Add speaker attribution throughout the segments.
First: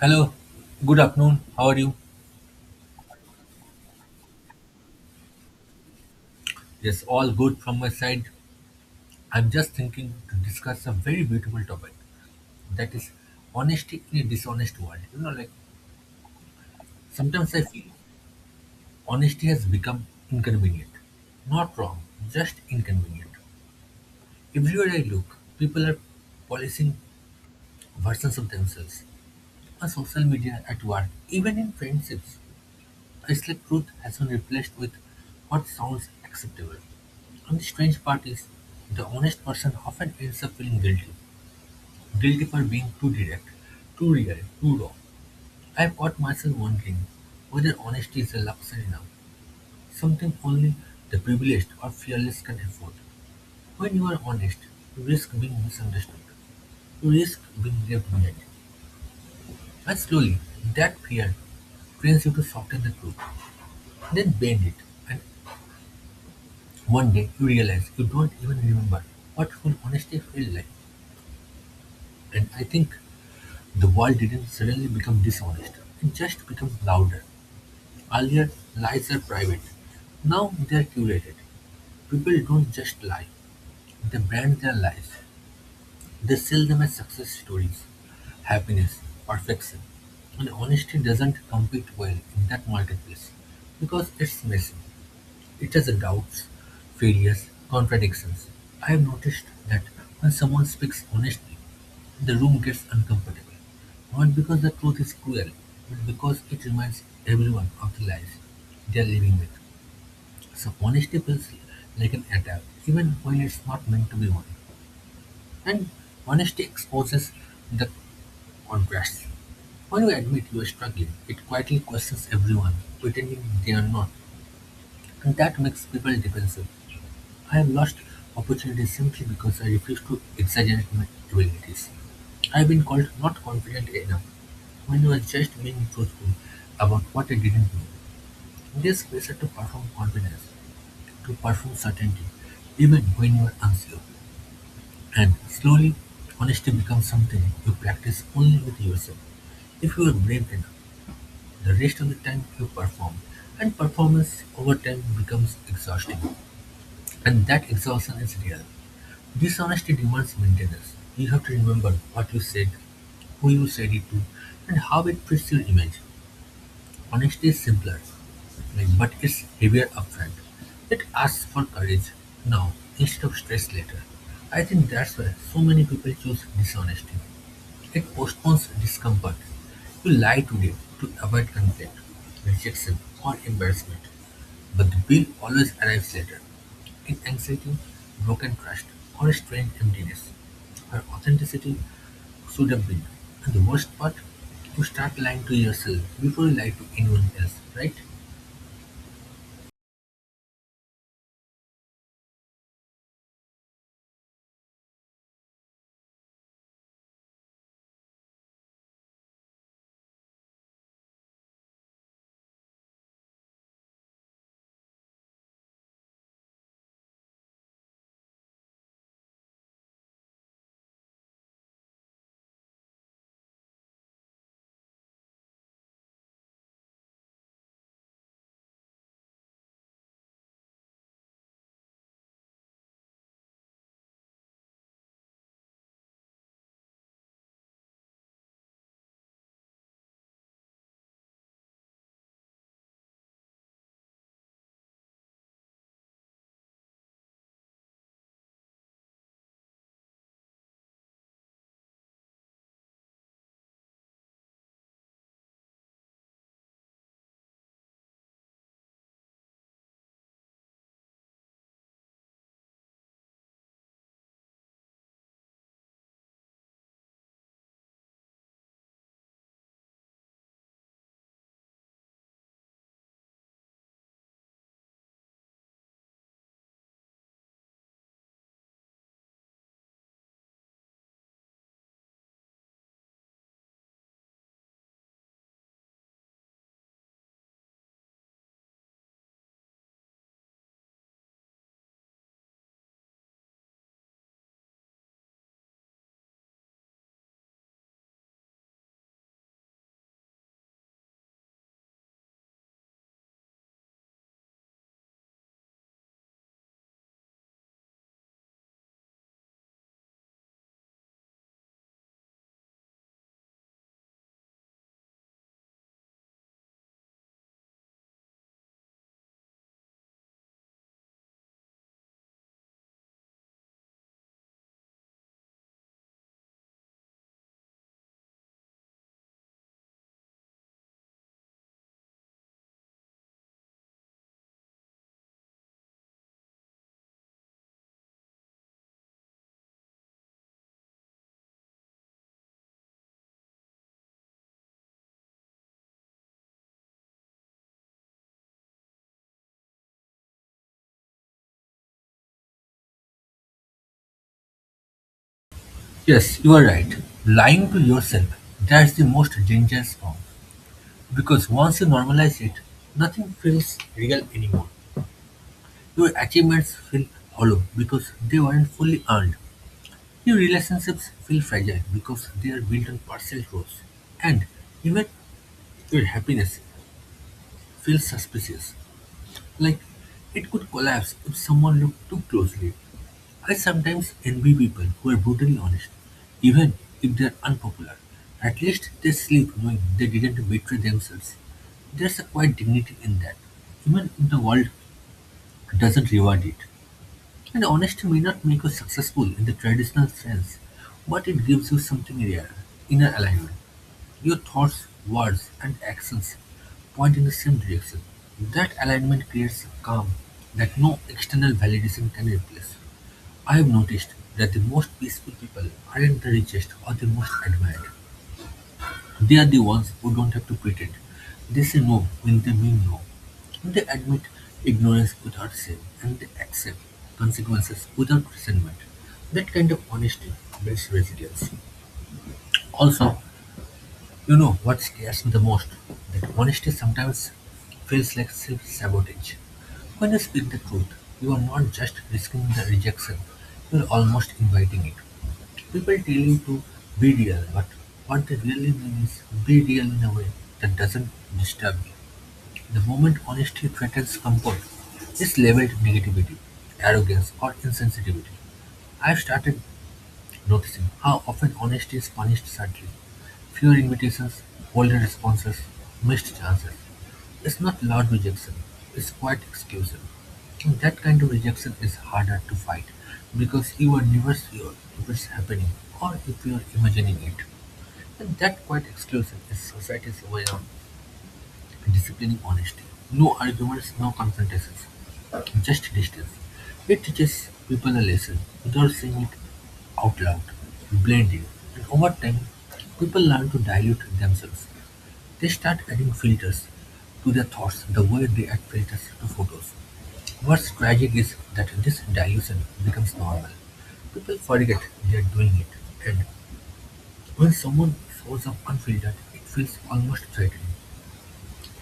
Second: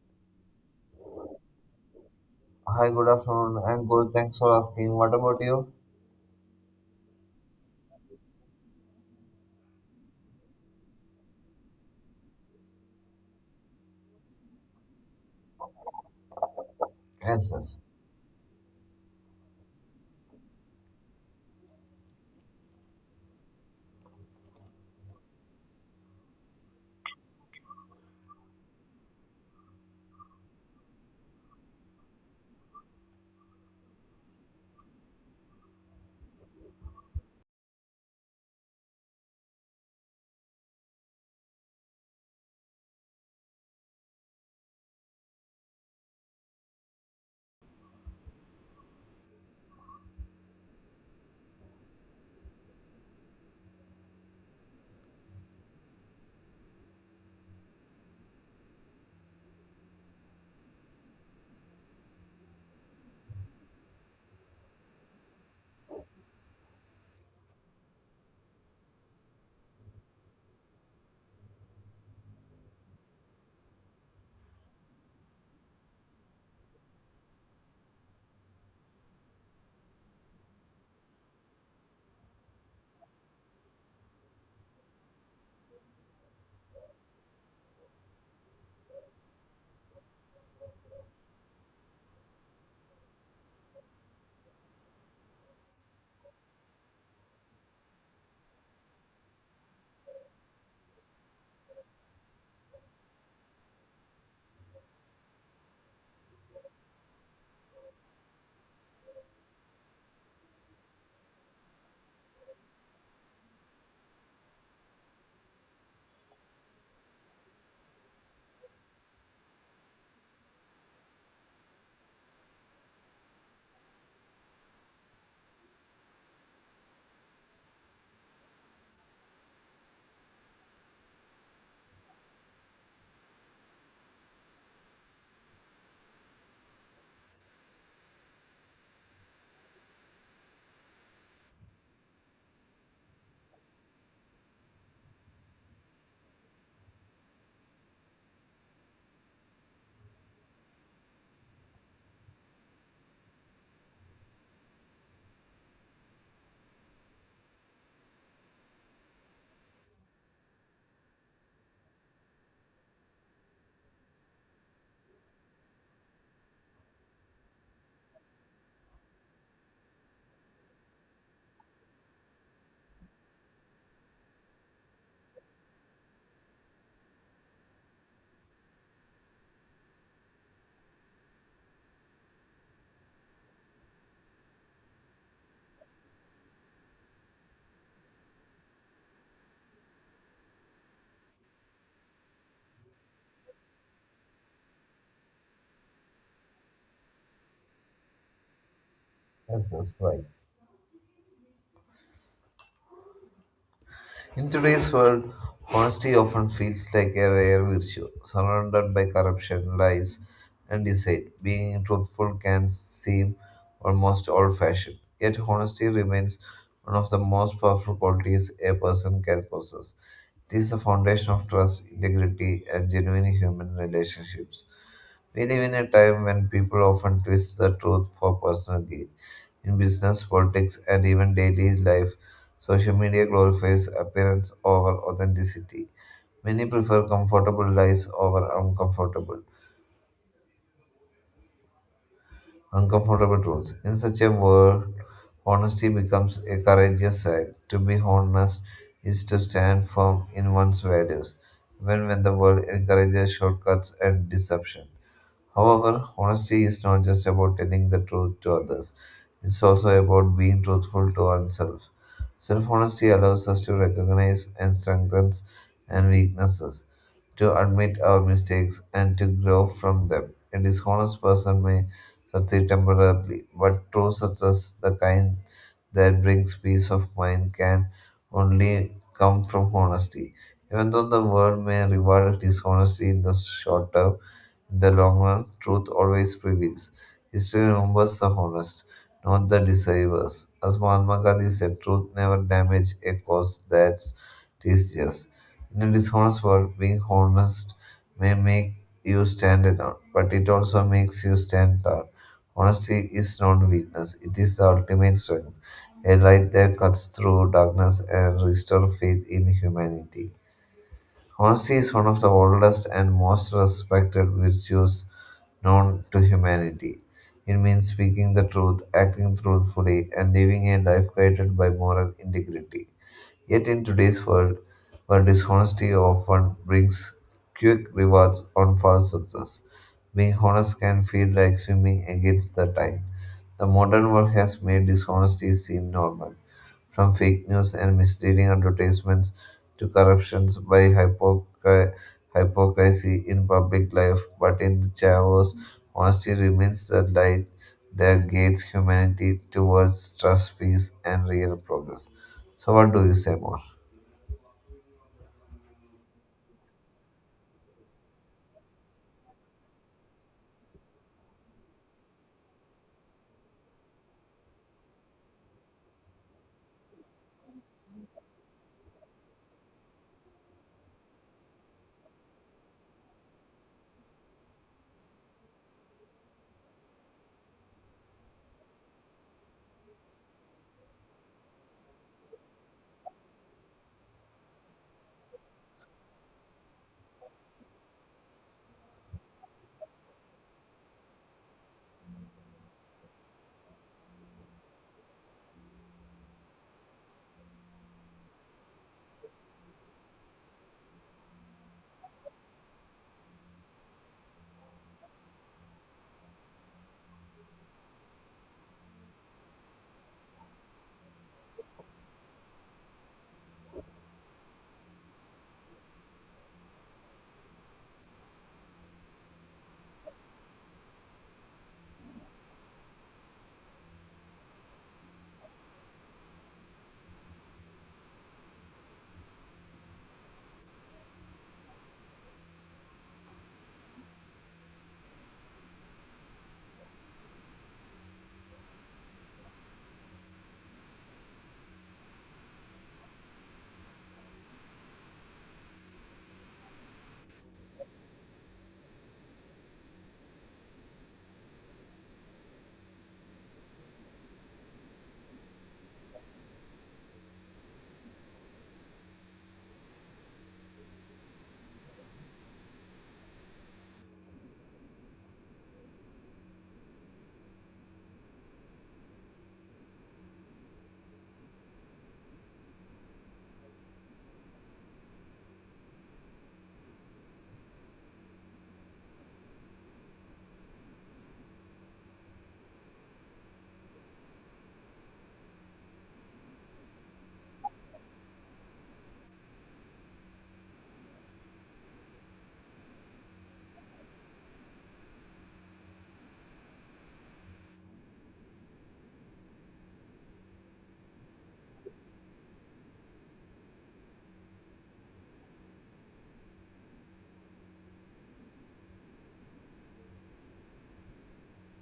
Speaker 1: Hello, good afternoon. How are you?
Speaker 2: Hi, good afternoon. I'm good. Thanks for asking. What about you?
Speaker 1: Yes, all good from my side. I'm just thinking to discuss a very beautiful topic, that is honesty in a dishonest world. You know, like
Speaker 2: Yes,
Speaker 1: sometimes I
Speaker 2: yes,
Speaker 1: feel honesty has become inconvenient. Not wrong, just inconvenient. Everywhere I look, people are policing versions of themselves on social media, at work, even in friendships. Islamic truth has been replaced with what sounds acceptable. And the strange part is, the honest person often ends up feeling guilty. Guilty for being too direct, too real, too raw. I've caught myself wondering whether honesty is a luxury now, something only the privileged or fearless can afford. When you are honest, you risk being misunderstood, you risk being left behind. And slowly, that fear trains you to soften the truth, then bend it, and one day you realize you don't even remember what full honesty felt like. And I think the world didn't suddenly become dishonest. It just became louder. Earlier, lies are private. Now they are curated. People don't just lie. They brand their lies. They sell them as success stories, happiness, perfection. And honesty doesn't compete well in that marketplace because it's messy. It has doubts, failures, contradictions. I've noticed that when someone speaks honestly, the room gets uncomfortable. Not because the truth is cruel, but because it reminds everyone of the lies they are living with. So honesty feels like an attack, even when it's not meant to be one. And honesty exposes the contrasts. When you admit you are struggling, it quietly questions everyone, pretending they are not, and that makes people defensive. I have lost opportunities simply because I refuse to exaggerate my abilities. I've been called not confident enough when I was just being truthful about what I didn't know. This pressure to perform confidence, to perform certainty, even when you are unsure. And slowly, honesty becomes something you practice only with yourself. If you are brave enough, the rest of the time you perform, and performance over time becomes exhausting. And that exhaustion is real. Dishonesty demands maintenance. You have to remember what you said, who you said it to, and how it fits your image. Honesty is simpler, like, but it's heavier upfront. It asks for courage now instead of stress later. I think that's why so many people choose dishonesty. It postpones discomfort. You lie today to avoid conflict, rejection, or embarrassment. But the bill always arrives later, in anxiety, broken trust, or a strange emptiness, where authenticity should have been. And the worst part, you start lying to yourself before you lie to anyone else, right?
Speaker 2: yes, right. In today's world, honesty often feels like a rare virtue, surrounded by corruption, lies, and deceit. Being truthful can seem almost old-fashioned, yet honesty remains one of the most powerful qualities a person can possess. It is the foundation of trust, integrity, and genuine human relationships. We live in a time when people often twist the truth for personal gain. In business, politics, and even daily life, social media glorifies appearance over authenticity. Many prefer comfortable lies over uncomfortable truths. In such a world, honesty becomes a courageous act. To be honest is to stand firm in one's values, even when the world encourages shortcuts and deception. However, honesty is not just about telling the truth to others, it's also about being truthful to oneself. Self honesty allows us to recognize and strengthen and weaknesses, to admit our mistakes and to grow from them. A dishonest person may succeed temporarily, but true success, the kind that brings peace of mind, can only come from honesty. Even though the world may reward dishonesty in the short term, in the long run, truth always prevails. History remembers the honest, not the deceivers. As Mahatma Gandhi said, truth never damages a cause that's just. In a dishonest world, being honest may make you stand out, but it also makes you stand out. Honesty is not weakness, it is the ultimate strength, a light that cuts through darkness and restores faith in humanity. Honesty is one of the oldest and most respected virtues known to humanity. It means speaking the truth, acting truthfully, and living a life guided by moral integrity. Yet in today's world, where dishonesty often brings quick rewards on false success, being honest can feel like swimming against the tide. The modern world has made dishonesty seem normal, from fake news and misleading advertisements to corruptions by hypocrisy in public life. But in the chaos, honesty remains the light that guides humanity towards trust, peace, and real progress. So, what do you say more?
Speaker 1: Yes, you are right. Lying to yourself, that's the most dangerous form. Because once you normalize it, nothing feels real anymore. Your achievements feel hollow because they weren't fully earned. New relationships feel fragile because they are built on partial trust, and even your happiness feels suspicious, like it could collapse if someone looked too closely. I sometimes envy people who are brutally honest, even if they are unpopular. At least they sleep knowing they didn't betray themselves. There's a quiet dignity in that, even if the world doesn't reward it. And honesty may not make you successful in the traditional sense, but it gives you something rare, inner alignment. Your thoughts, words, and actions point in the same direction. That alignment creates a calm that no external validation can replace. I have noticed that the most peaceful people aren't the richest or the most admired. They are the ones who don't have to pretend. They say no when they mean no. They admit ignorance without shame, and they accept consequences without resentment. That kind of honesty builds resilience. Also, you know what scares me the most? That honesty sometimes feels like self sabotage. When you speak the truth, you are not just risking the rejection, you are almost inviting it. People tell you to be real, but what they really mean is be real in a way that doesn't disturb you. The moment honesty threatens comfort, it's labeled negativity, arrogance, or insensitivity. I've started noticing how often honesty is punished sadly, fewer invitations, bolder responses, missed chances. It's not loud rejection, it's quiet exclusion. And that kind of rejection is harder to fight because you are never sure if it's happening or if you are imagining it. And that quiet exclusion is society's way of disciplining honesty. No arguments, no confrontations, just distance. It teaches people a lesson without saying it out loud, blending, and over time, people learn to dilute themselves. They start adding filters to their thoughts the way they add filters to photos. What's tragic is that this dilution becomes normal. People forget they are doing it, and when someone shows up unfiltered, it feels almost threatening,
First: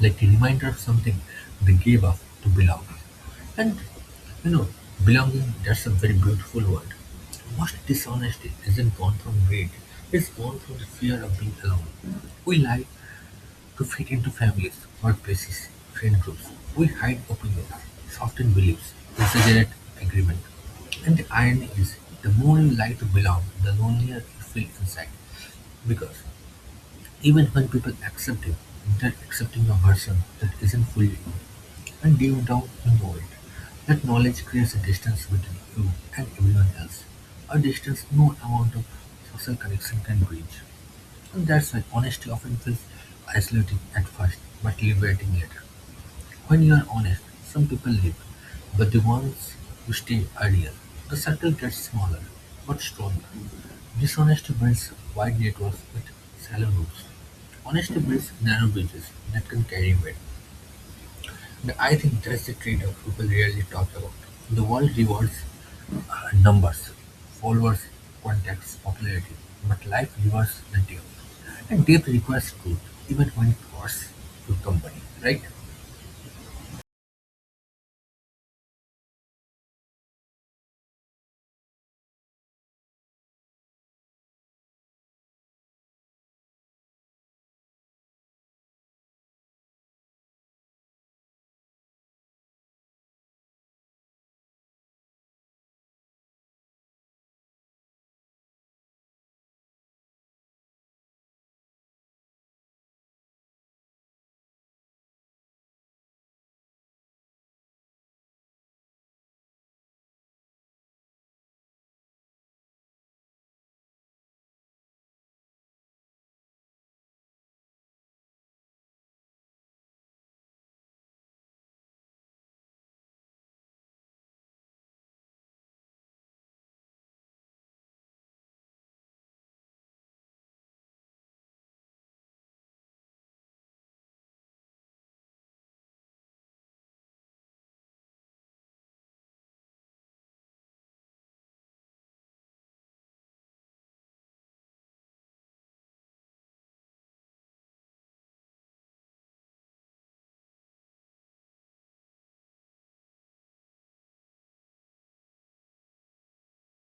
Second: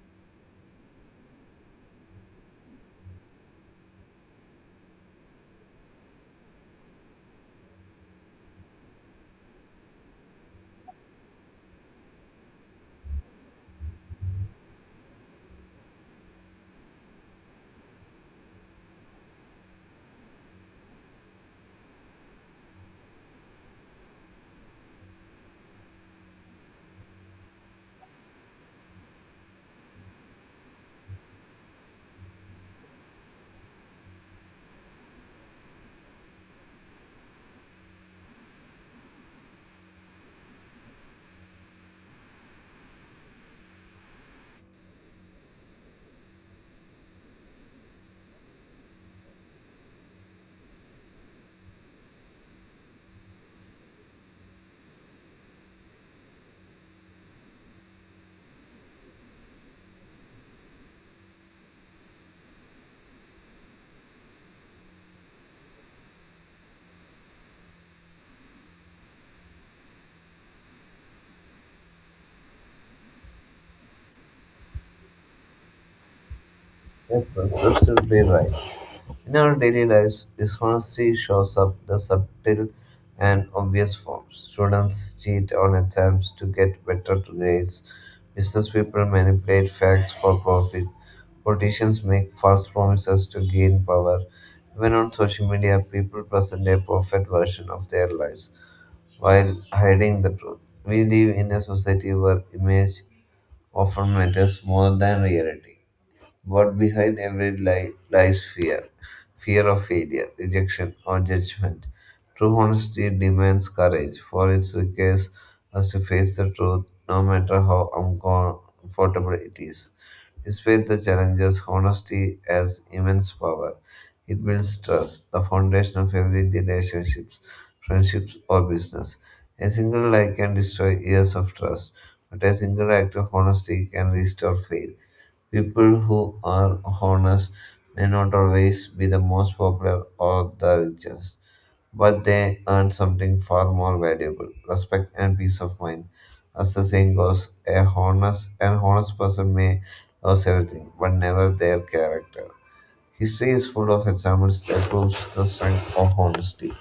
Speaker 1: like a reminder of something they gave up to belong. And you know, belonging, that's a very beautiful word. Most dishonesty isn't born from greed, it's born from the fear of being alone. We lie to fit into families, workplaces, friend groups. We hide opinions, soften beliefs, exaggerate agreement. And the irony is, the more you lie to belong, the lonelier you feel inside. Because even when people accept you, they're accepting a version that isn't fully you, and deep down you know it. That knowledge creates a distance between you and everyone else, a distance no amount of social connection can bridge. And that's why honesty often feels isolating at first, but liberating later. When you are honest, some people leave, but the ones who stay are real. The circle gets smaller, but stronger. Dishonesty builds wide networks with shallow roots. Honesty builds narrow bridges that can carry weight. And I think that's the trade-off people rarely talk about. The world rewards numbers, followers, contacts, popularity, but life rewards the depth. And depth requires truth, even when it costs you company, right?
Speaker 2: Yes, that's absolutely right. In our daily lives, dishonesty shows up the subtle and obvious forms. Students cheat on exams to get better grades. Business people manipulate facts for profit. Politicians make false promises to gain power. Even on social media, people present a perfect version of their lives while hiding the truth. We live in a society where image often matters more than reality. But behind every lie lies fear fear of failure, rejection, or judgment. True honesty demands courage, for it requires us to face the truth no matter how uncomfortable it is. Despite the challenges, honesty has immense power. It builds trust, the foundation of every relationships, friendships, or business. A single lie can destroy years of trust, but a single act of honesty can restore faith. People who are honest may not always be the most popular or the richest, but they earn something far more valuable respect and peace of mind. As the saying goes, an honest person may lose everything, but never their character. History is full of examples that proves the strength of honesty.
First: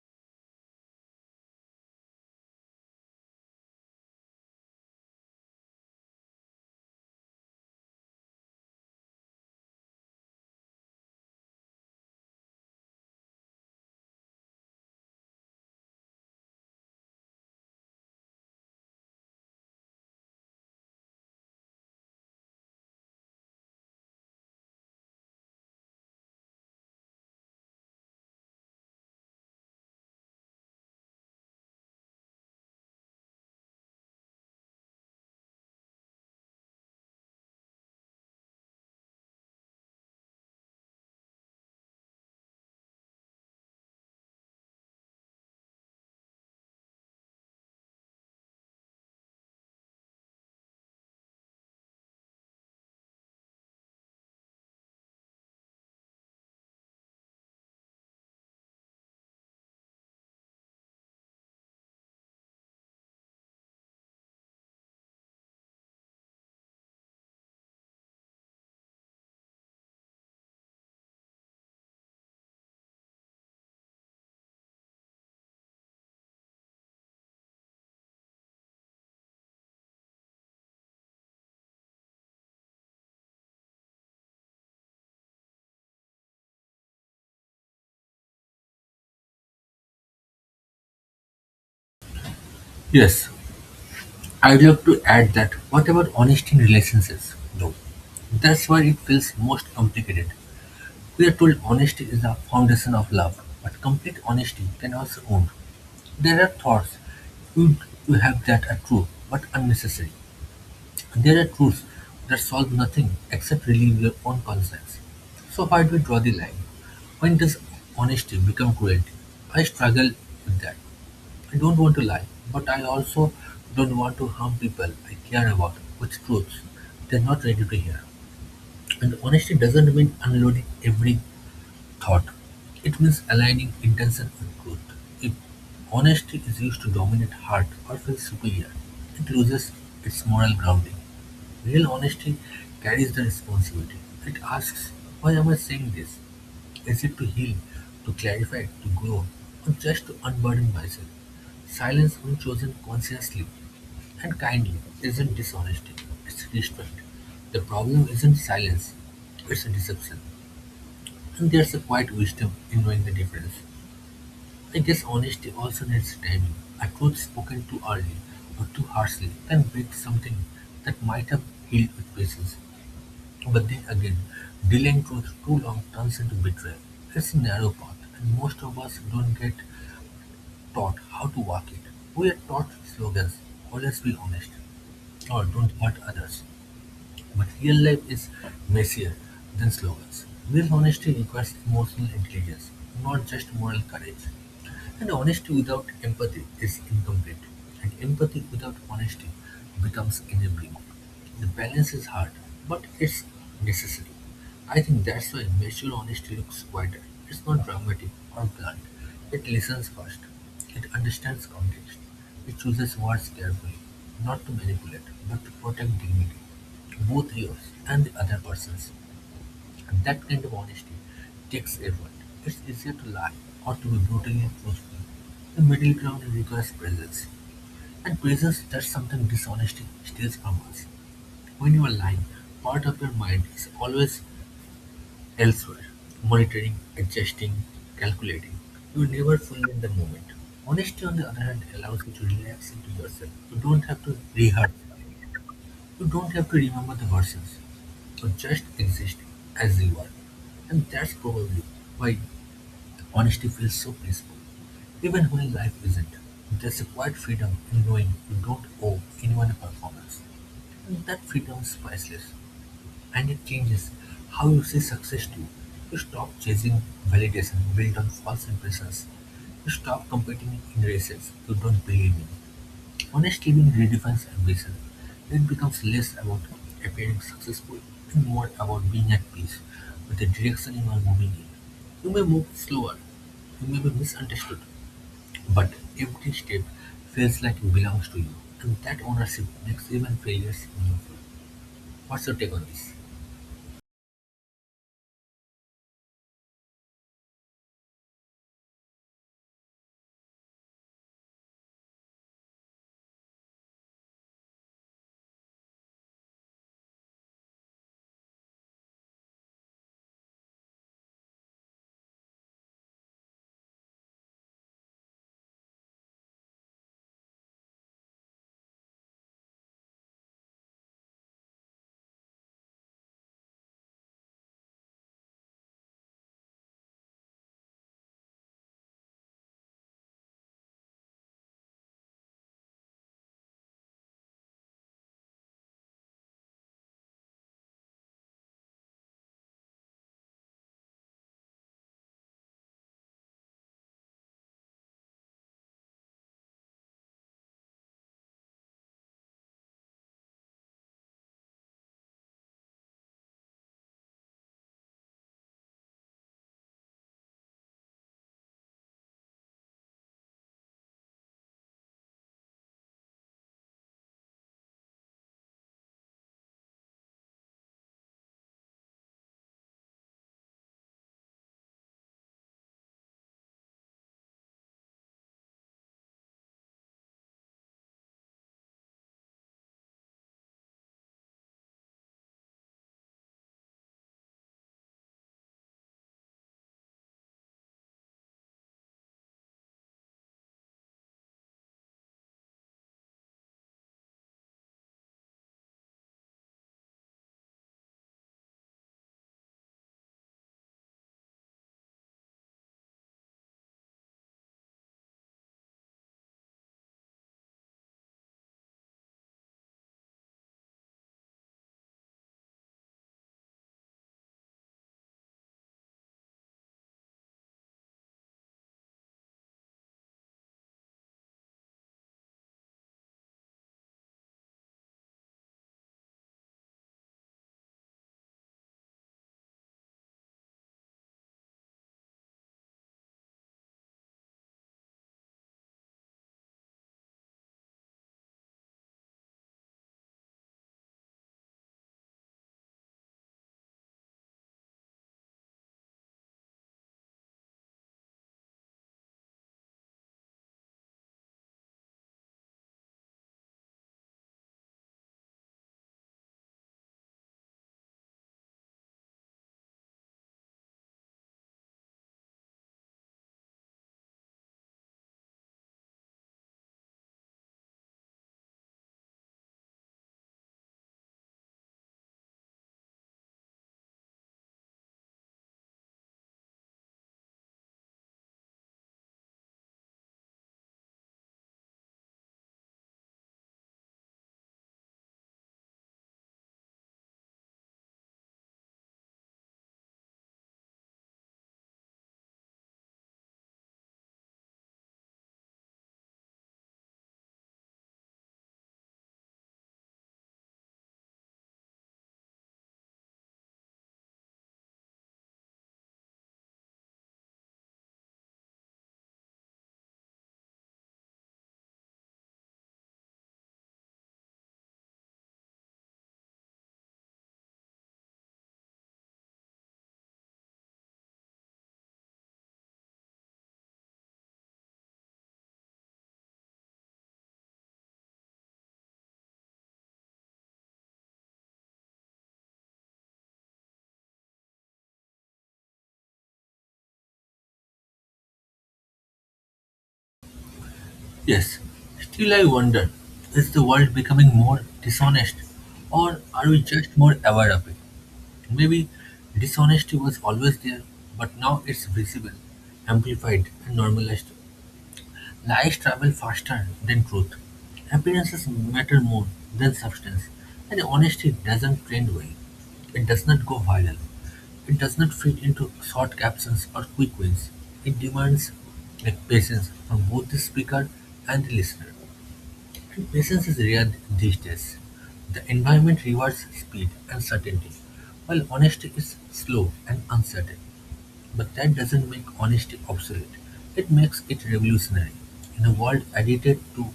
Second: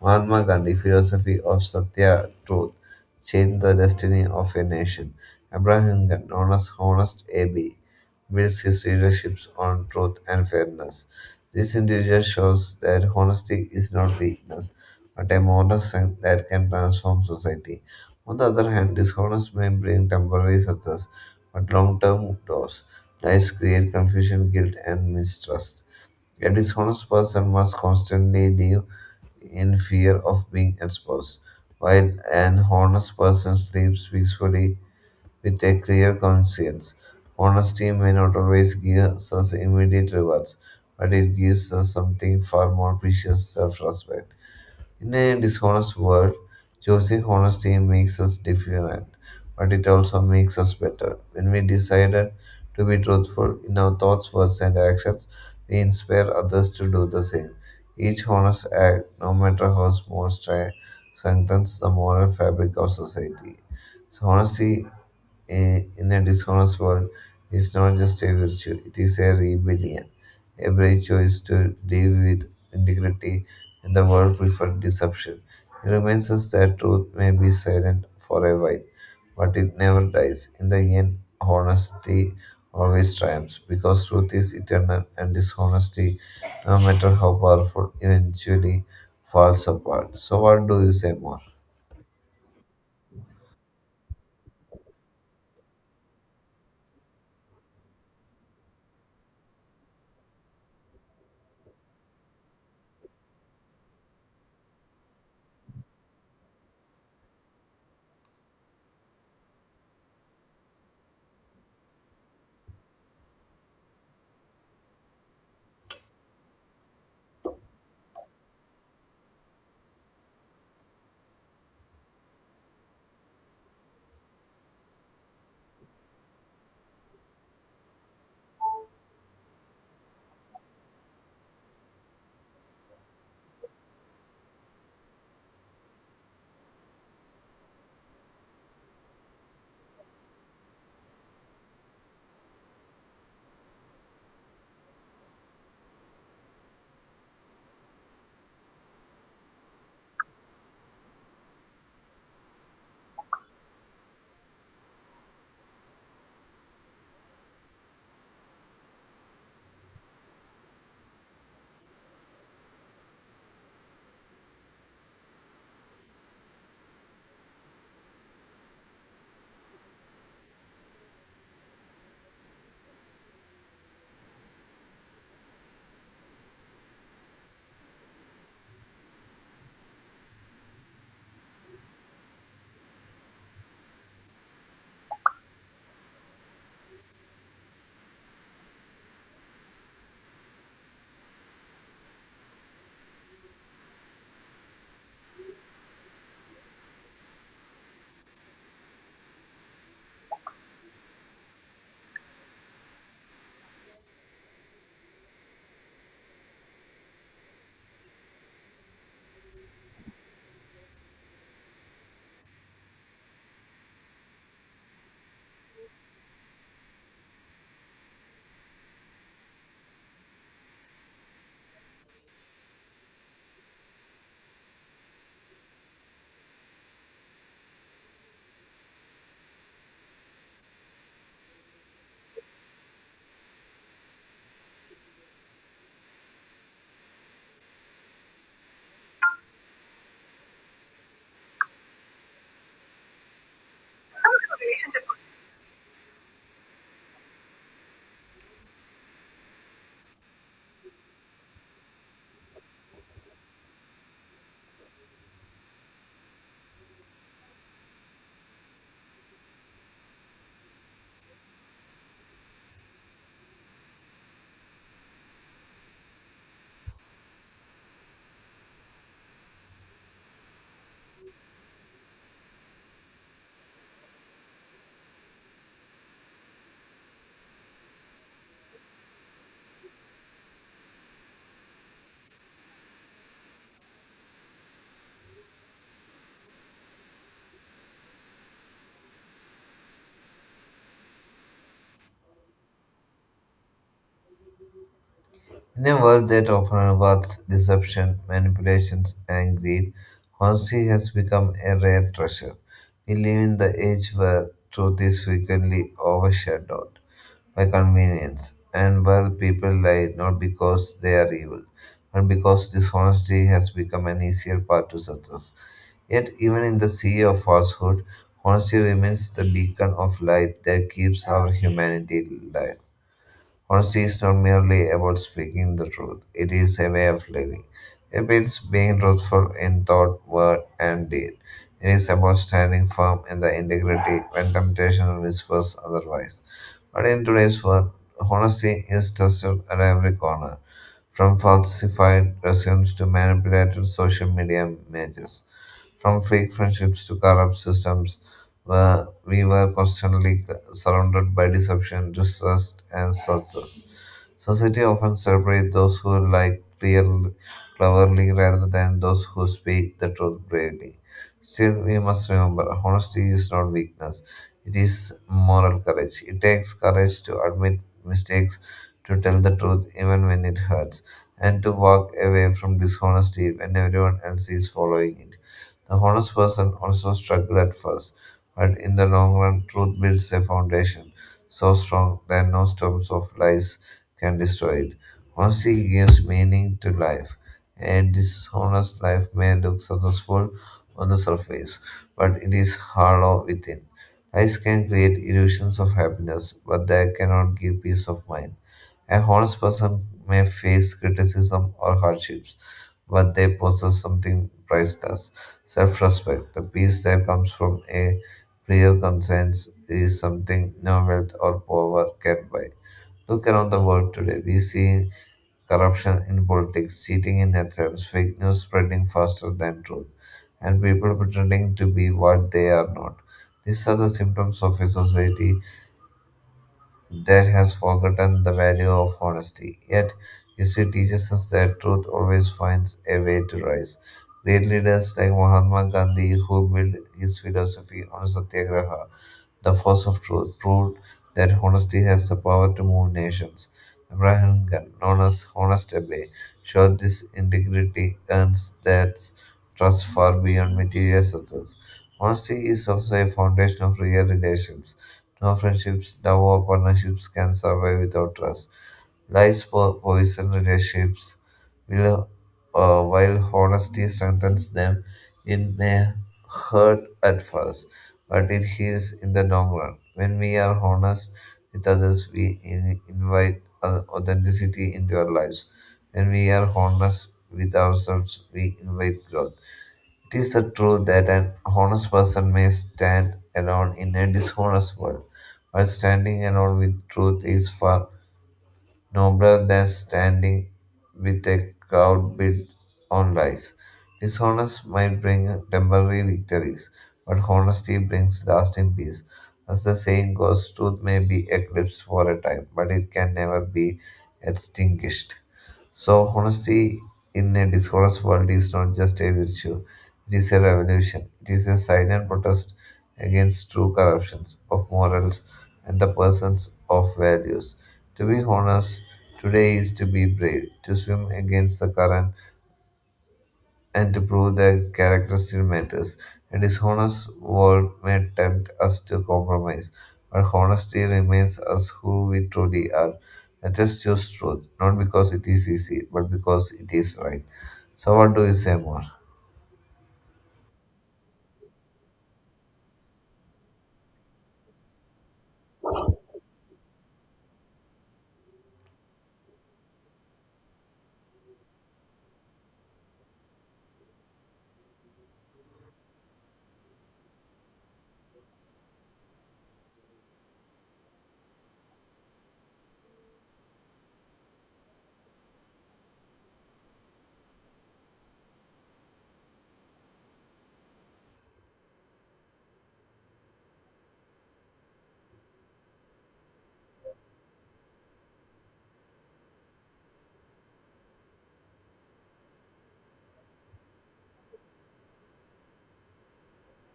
Speaker 2: Mahatma Gandhi's philosophy of Satya Truth changed the destiny of a nation. Abraham Lincoln, known as Honest AB, builds his leadership on truth and fairness. This individual shows that honesty is not weakness, but a moral strength that can transform society. On the other hand, dishonest may bring temporary success, but long-term loss. Lies create confusion, guilt, and mistrust. A dishonest person must constantly live in fear of being exposed, while an honest person sleeps peacefully with a clear conscience. Honesty may not always give us immediate rewards, but it gives us something far more precious self respect. In a dishonest world, choosing honesty makes us different, but it also makes us better. When we decided to be truthful in our thoughts, words, and actions, we inspire others to do the same. Each honest act, no matter how small, strengthens the moral fabric of society. So honesty in a dishonest world is not just a virtue, it is a rebellion. A brave choice to live with integrity and the world preferred deception. It reminds us that truth may be silent for a while, but it never dies. In the end, honesty always triumphs because truth is eternal and dishonesty, no matter how powerful, eventually falls apart. So, what do you say more?
Speaker 1: Yes, I'd love to add that, what about honesty in relationships, though? That's where it feels most complicated. We are told honesty is the foundation of love, but complete honesty can also wound. There are thoughts you, you have that are true but unnecessary. There are truths that solve nothing except relieve your own conscience. So why do we draw the line? When does honesty become cruelty? I struggle with that. I don't want to lie, but I also don't want to harm people I care about with truths they're not ready to hear. And honesty doesn't mean unloading every thought; it means aligning intention with truth. If honesty is used to dominate heart or feel superior, it loses its moral grounding. Real honesty carries the responsibility. It asks, why am I saying this? Is it to heal, to clarify, to grow, or just to unburden myself? Silence, when chosen consciously and kindly, isn't dishonesty, it's restraint. The problem isn't silence, it's deception. And there's a quiet wisdom in knowing the difference. I guess honesty also needs timing. A truth spoken too early or too harshly can break something that might have healed with patience. But then again, delaying truth too long turns into betrayal. It's a narrow path, and most of us don't get taught how to walk it. We are taught slogans, always be honest, or don't hurt others. But real life is messier than slogans. Real honesty requires emotional intelligence, not just moral courage. And honesty without empathy is incomplete, and empathy without honesty becomes enabling. The balance is hard, but it's necessary. I think that's why mature honesty looks quieter. It's not dramatic or blunt. It listens first. It understands context. It chooses words carefully, not to manipulate, but to protect dignity, both yours and the other person's. That kind of honesty takes effort. It's easier to lie or to be brutally truthful. The middle ground requires presence, and presence, that's something dishonesty steals from us. When you are lying, part of your mind is always elsewhere, monitoring, adjusting, calculating, you're never fully in the moment. Honesty, on the other hand, allows you to relax into yourself. You don't have to rehearse. You don't have to remember the verses. You just exist as you are. And that's probably why honesty feels so peaceful. Even when life isn't, there's a quiet freedom in knowing you don't owe anyone a performance. And that freedom is priceless. And it changes how you see success too. You stop chasing validation built on false impressions. You stop competing in races you don't believe in. Honest living redefines ambition. It becomes less about appearing successful and more about being at peace with the direction you are moving in. You may move slower, you may be misunderstood, but every step feels like it belongs to you, and that ownership makes even failures meaningful. What's your take on this?
Speaker 2: In a world that often rewards deception, manipulations, and greed, honesty has become a rare treasure. We live in the age where truth is frequently overshadowed by convenience and where people lie not because they are evil, but because dishonesty has become an easier path to success. Yet, even in the sea of falsehood, honesty remains the beacon of light that keeps our humanity alive. Honesty is not merely about speaking the truth, it is a way of living. It means being truthful in thought, word, and deed. It is about standing firm in the integrity when temptation whispers otherwise. But in today's world, honesty is tested at every corner, from falsified resumes to manipulated social media images, from fake friendships to corrupt systems where we were constantly surrounded by deception, distrust, and success. Society often celebrates those who like clear, cleverly rather than those who speak the truth bravely. Still, we must remember honesty is not weakness, it is moral courage. It takes courage to admit mistakes, to tell the truth even when it hurts, and to walk away from dishonesty when everyone else is following it. The honest person also struggled at first, but in the long run, truth builds a foundation so strong that no storms of lies can destroy it. Honesty gives meaning to life. A dishonest life may look successful on the surface, but it is hollow within. Lies can create illusions of happiness, but they cannot give peace of mind. A honest person may face criticism or hardships but they possess something priceless self respect. The peace that comes from a clear conscience is something no wealth or power can buy. Look around the world today. We see corruption in politics, cheating in exams, fake news spreading faster than truth, and people pretending to be what they are not. These are the symptoms of a society that has forgotten the value of honesty. Yet, history teaches us that truth always finds a way to rise. Great leaders like Mahatma Gandhi, who built his philosophy on Satyagraha, the force of truth proved that honesty has the power to move nations. Abraham Lincoln, known as Honest Abe, showed this integrity earns that trust far beyond material success. Honesty is also a foundation of real relations. No friendships, love, or partnerships can survive without trust. Poison relationships, will, while honesty strengthens them. It may hurt at first, but it heals in the long run. When we are honest with others, we invite authenticity into our lives. When we are honest with ourselves, we invite growth. It is the truth that an honest person may stand alone in a dishonest world, but standing alone with truth is far nobler than standing with a crowd built on lies. Dishonest might bring temporary victories, but honesty brings lasting peace. As the saying goes, truth may be eclipsed for a time, but it can never be extinguished. So, honesty in a dishonest world is not just a virtue, it is a revolution. It is a silent protest against true corruptions of morals and the persons of values. To be honest today is to be brave, to swim against the current and to prove that character still matters. A dishonest world may tempt us to compromise, but honesty remains us who we truly are. Let us choose truth, not because it is easy, but because it is right. So, what do you say more?
Speaker 1: Yes, still I wonder, is the world becoming more dishonest or are we just more aware of it? Maybe dishonesty was always there, but now it's visible, amplified, and normalized. Lies travel faster than truth. Appearances matter more than substance, and honesty doesn't trend well. It does not go viral. It does not fit into short captions or quick wins. It demands like patience from both the speaker and the listener. And patience is rare these days. The environment rewards speed and certainty, while honesty is slow and uncertain. But that doesn't make honesty obsolete. It makes it revolutionary. In a world addicted to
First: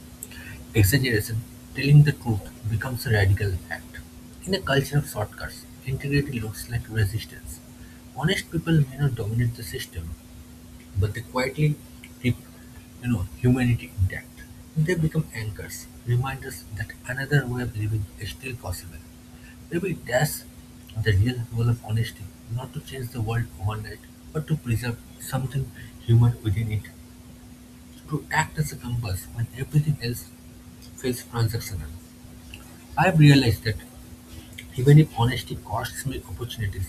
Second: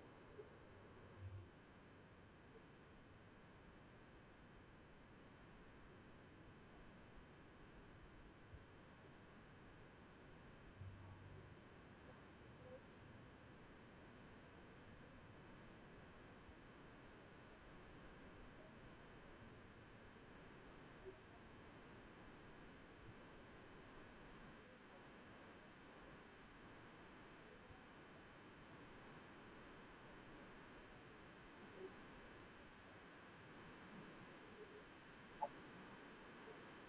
Speaker 1: exaggeration, telling the truth becomes a radical act. In a culture of shortcuts, integrity looks like resistance. Honest people may not dominate the system, but they quietly keep humanity intact. They become anchors, reminders that another way of living is still possible. Maybe that's the real goal of honesty: not to change the world overnight, but to preserve something human within it, to act as a compass when everything else feels transactional. I've realized that even if honesty costs me opportunities,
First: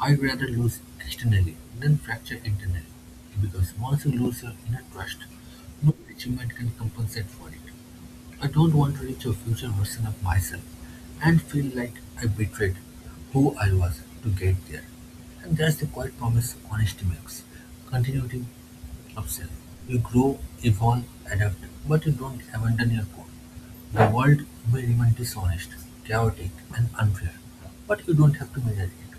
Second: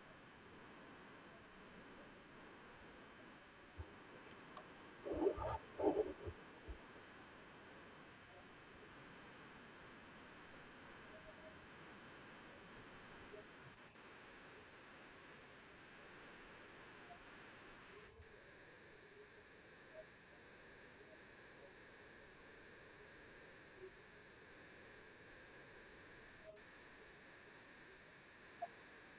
Speaker 1: I'd rather lose externally than fracture internally. Because once you lose your inner trust, no achievement can compensate for it. I don't want to reach a future version of myself and feel like I betrayed who I was to get there. And that's the quiet promise honesty makes: continuity of self. You grow, evolve, adapt, but you don't abandon your core. The world may remain dishonest, chaotic, and unfair, but you don't have to measure it.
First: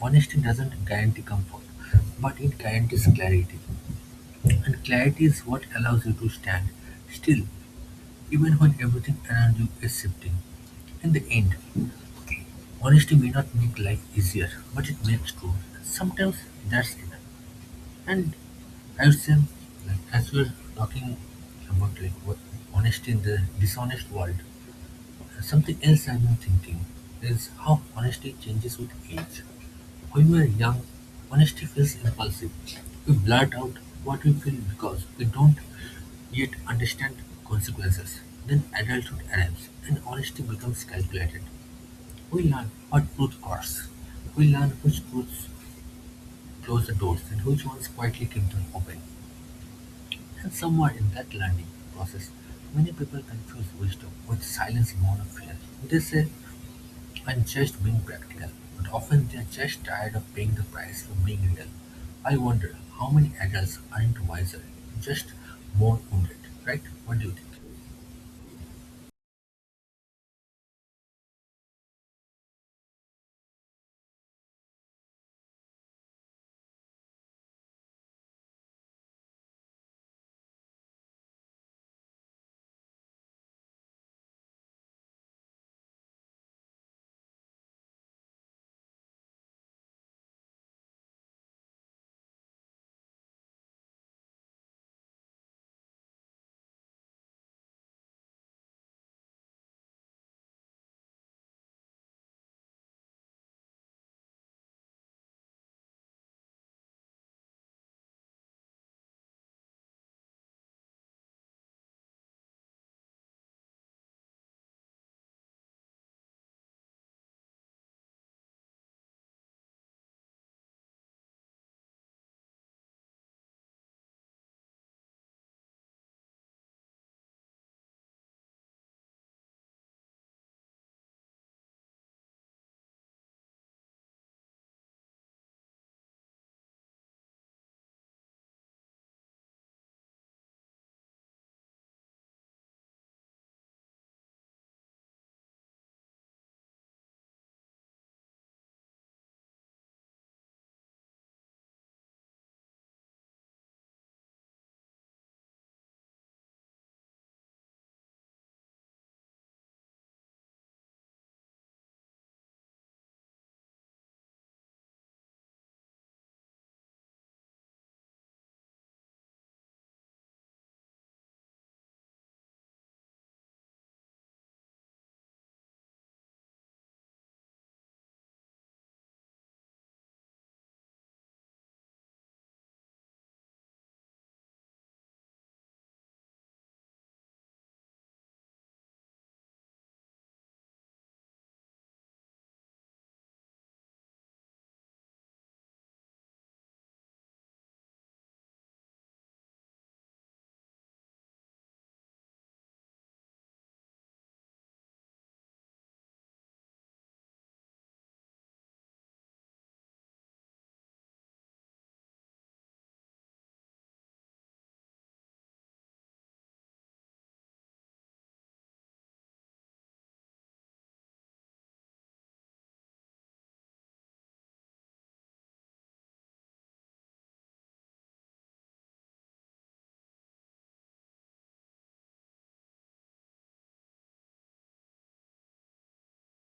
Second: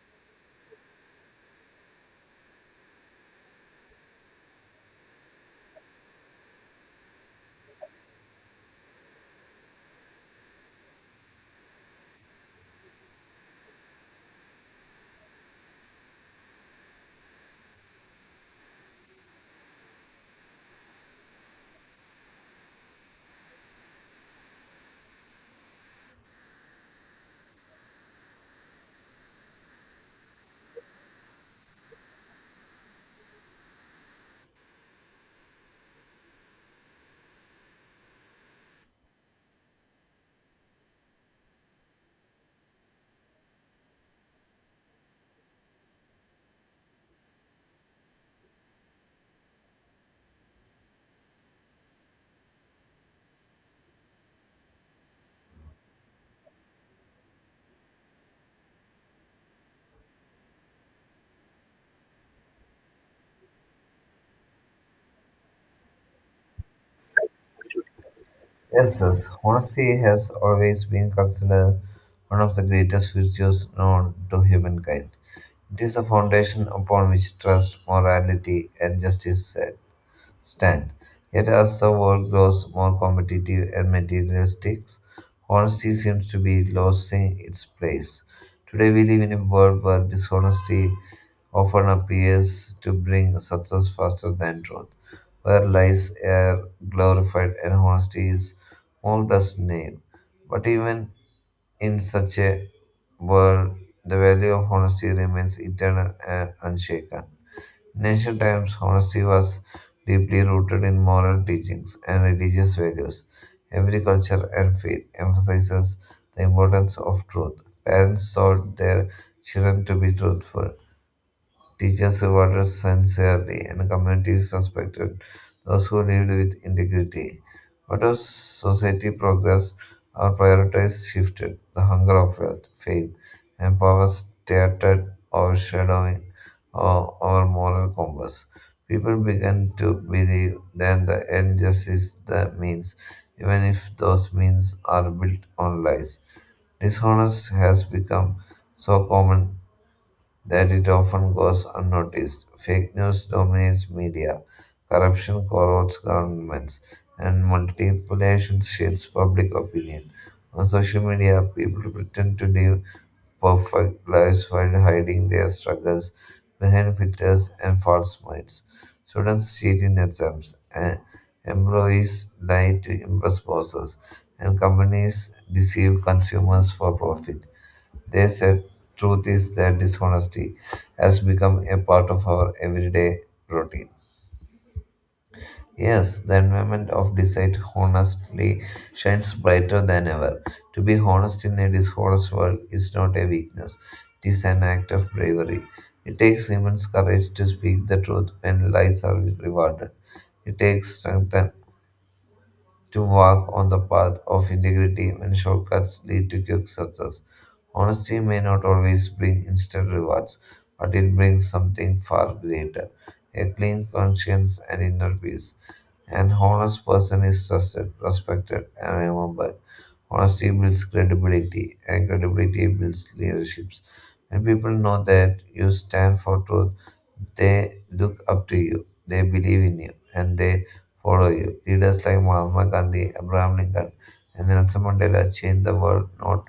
Speaker 1: Honesty doesn't guarantee comfort, but it guarantees clarity. And clarity is what allows you to stand still even when everything around you is shifting. In the end, okay, honesty may not make life easier, but it makes true. Sometimes that's enough. And I would say, like, as we are talking about like what honesty in the dishonest world, something else I've been thinking is how honesty changes with age. When we're young, honesty feels impulsive. We blurt out what we feel because we don't yet understand consequences. Then adulthood arrives and honesty becomes calculated. We learn what truth costs. We learn which truths close the doors and which ones quietly keep them open. And somewhere in that learning process, many people confuse wisdom with silence in of fear. They say, I'm just being practical, but often they're just tired of paying the price for being little. I wonder how many adults aren't wiser, just more wounded, right? What do you think?
Speaker 2: Yes, yes. Honesty has always been considered one of the greatest virtues known to humankind. It is the foundation upon which trust, morality, and justice set. Stand. Yet, as the world grows more competitive and materialistic, honesty seems to be losing its place. Today, we live in a world where dishonesty often appears to bring success faster than truth, where lies are glorified and honesty is mocked as naive. But even in such a world, the value of honesty remains eternal and unshaken. In ancient times, honesty was deeply rooted in moral teachings and religious values. Every culture and faith emphasizes the importance of truth. Parents taught their children to be truthful, Teachers rewarded sincerely, and communities respected those who lived with integrity. But as society progressed, our priorities shifted. The hunger of wealth, fame, and power started overshadowing our moral compass. People began to believe that the end justice the means, even if those means are built on lies. Dishonest has become so common that it often goes unnoticed. Fake news dominates media, corruption corrupts governments, and manipulation shapes public opinion. On social media, people pretend to live perfect lives while hiding their struggles behind filters and false smiles. Students cheat in exams, and employees lie to impress bosses, and companies deceive consumers for profit. They said, Truth is that dishonesty has become a part of our everyday routine. Yes, the environment of deceit honestly shines brighter than ever. To be honest in a dishonest world is not a weakness, it is an act of bravery. It takes immense courage to speak the truth when lies are rewarded. It takes strength to walk on the path of integrity when shortcuts lead to quick success. Honesty may not always bring instant rewards, but it brings something far greater a clean conscience and inner peace. An honest person is trusted, respected, and remembered. Honesty builds credibility, and credibility builds leaderships. When people know that you stand for truth, they look up to you, they believe in you, and they follow you. Leaders like Mahatma Gandhi, Abraham Lincoln, and Nelson Mandela changed the world not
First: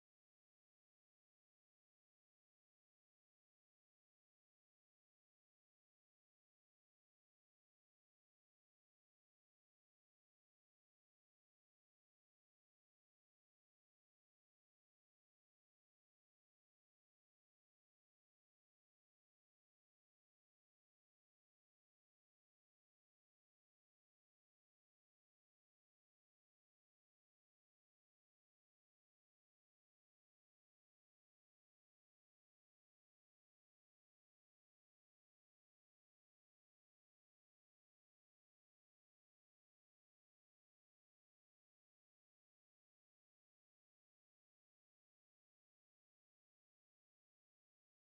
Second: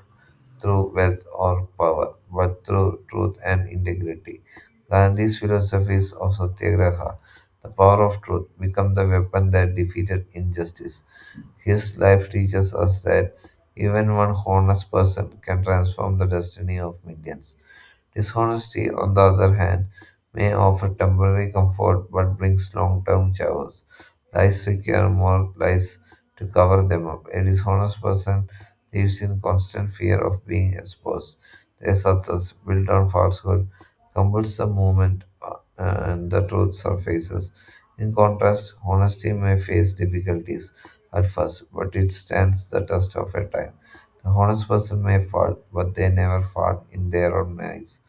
Speaker 2: through wealth or power, but through truth and integrity. Gandhi's philosophies of Satyagraha, the power of truth, became the weapon that defeated injustice. His life teaches us that even one honest person can transform the destiny of millions. Dishonesty, on the other hand, may offer temporary comfort but brings long term chaos. Lies require more lies to cover them up. A dishonest person lives in constant fear of being exposed. Their success, built on falsehood, crumbles the moment and the truth surfaces. In contrast, honesty may face difficulties at first, but it stands the test of a time. The honest person may fall, but they never fall in their own eyes.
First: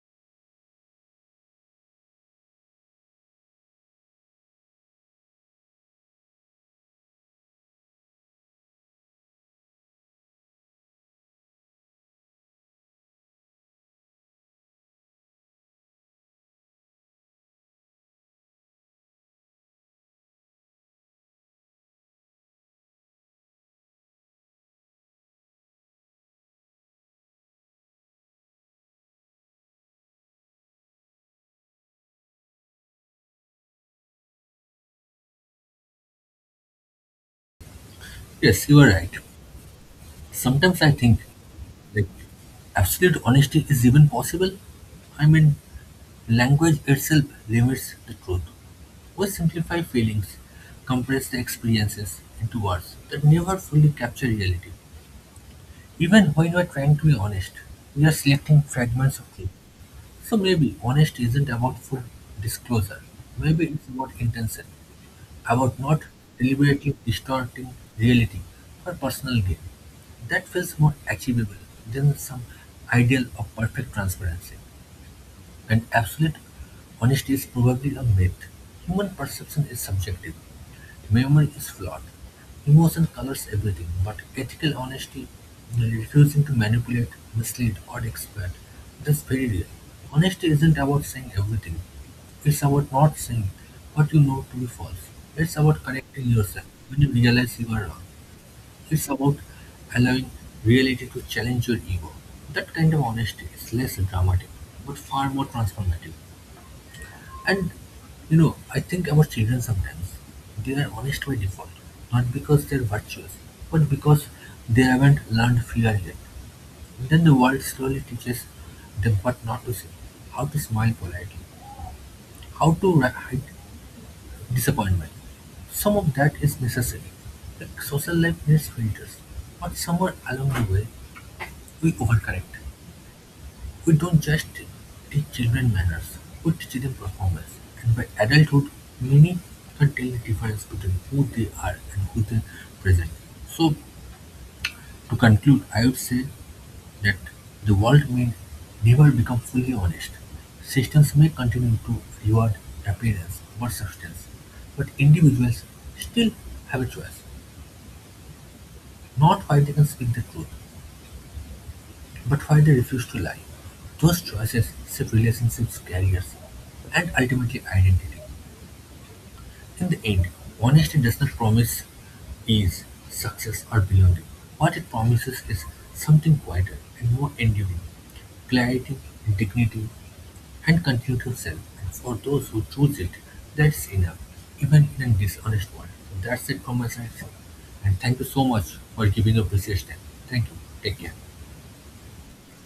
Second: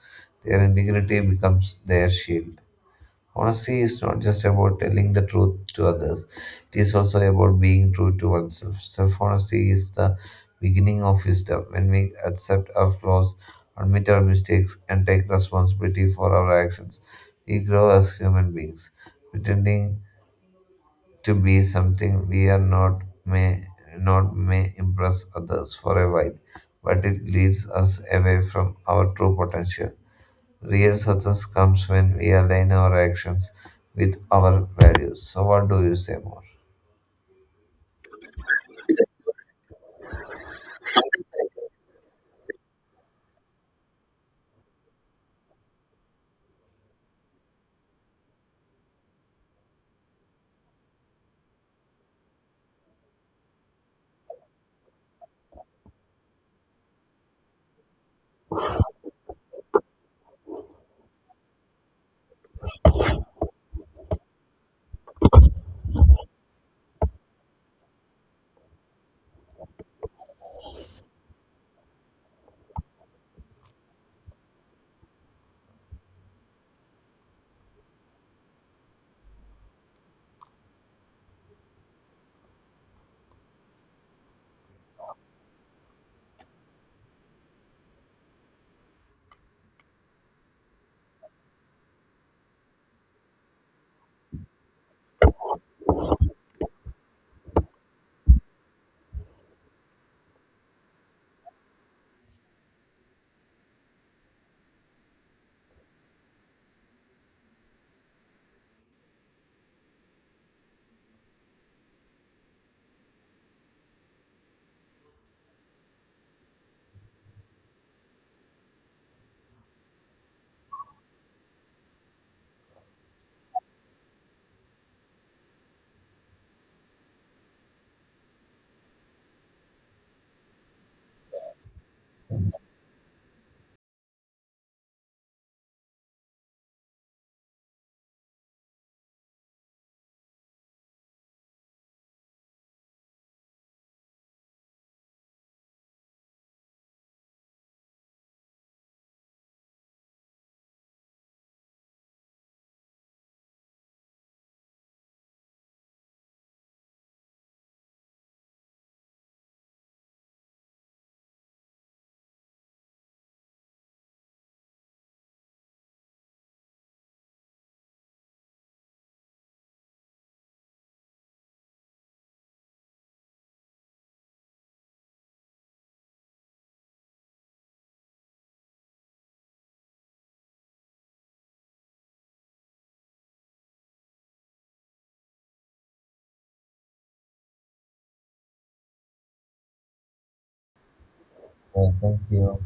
Speaker 2: Their integrity becomes their shield. Honesty is not just about telling the truth to others, it is also about being true to oneself. Self honesty is the beginning of wisdom. When we accept our flaws, admit our mistakes, and take responsibility for our actions, we grow as human beings. Pretending to be something we are not may impress others for a while, but it leads us away from our true potential. Real success comes when we align our actions with our values. So, what do you say more?
Speaker 1: Yes, you are right. Sometimes I think that absolute honesty is even possible. I mean, language itself limits the truth. We simplify feelings, compress the experiences into words that never fully capture reality. Even when we are trying to be honest, we are selecting fragments of truth. So maybe honesty isn't about full disclosure. Maybe it's about intention, about not deliberately distorting reality for personal gain. That feels more achievable than some ideal of perfect transparency. And absolute honesty is probably a myth. Human perception is subjective. Memory is flawed. Emotion colors everything, but ethical honesty, refusing to manipulate, mislead, or exploit, that's very real. Honesty isn't about saying everything. It's about not saying what you know to be false. It's about correcting yourself when you realize you are wrong. It's about allowing reality to challenge your ego. That kind of honesty is less dramatic, but far more transformative. And I think about children sometimes. They are honest by default, not because they're virtuous, but because they haven't learned fear yet. Then the world slowly teaches them what not to say, how to smile politely, how to hide disappointment. Some of that is necessary. Like, social life needs filters, but somewhere along the way, we overcorrect. We don't just teach children manners, we teach them performance. And by adulthood, many can tell the difference between who they are and who they present. So, to conclude, I would say that the world may never become fully honest. Systems may continue to reward appearance over substance, but individuals still have a choice. Not why they can speak the truth, but why they refuse to lie, those choices shape relationships, careers, and ultimately identity. In the end, honesty does not promise ease, success, or belonging. What it promises is something quieter and more enduring: clarity, dignity, and continue to sell. And for those who choose it, that's enough, even in a dishonest world. So that's it from my side, sir. And thank you so much for giving your precious time. Thank you. Take care.
Speaker 2: Yeah, thank you.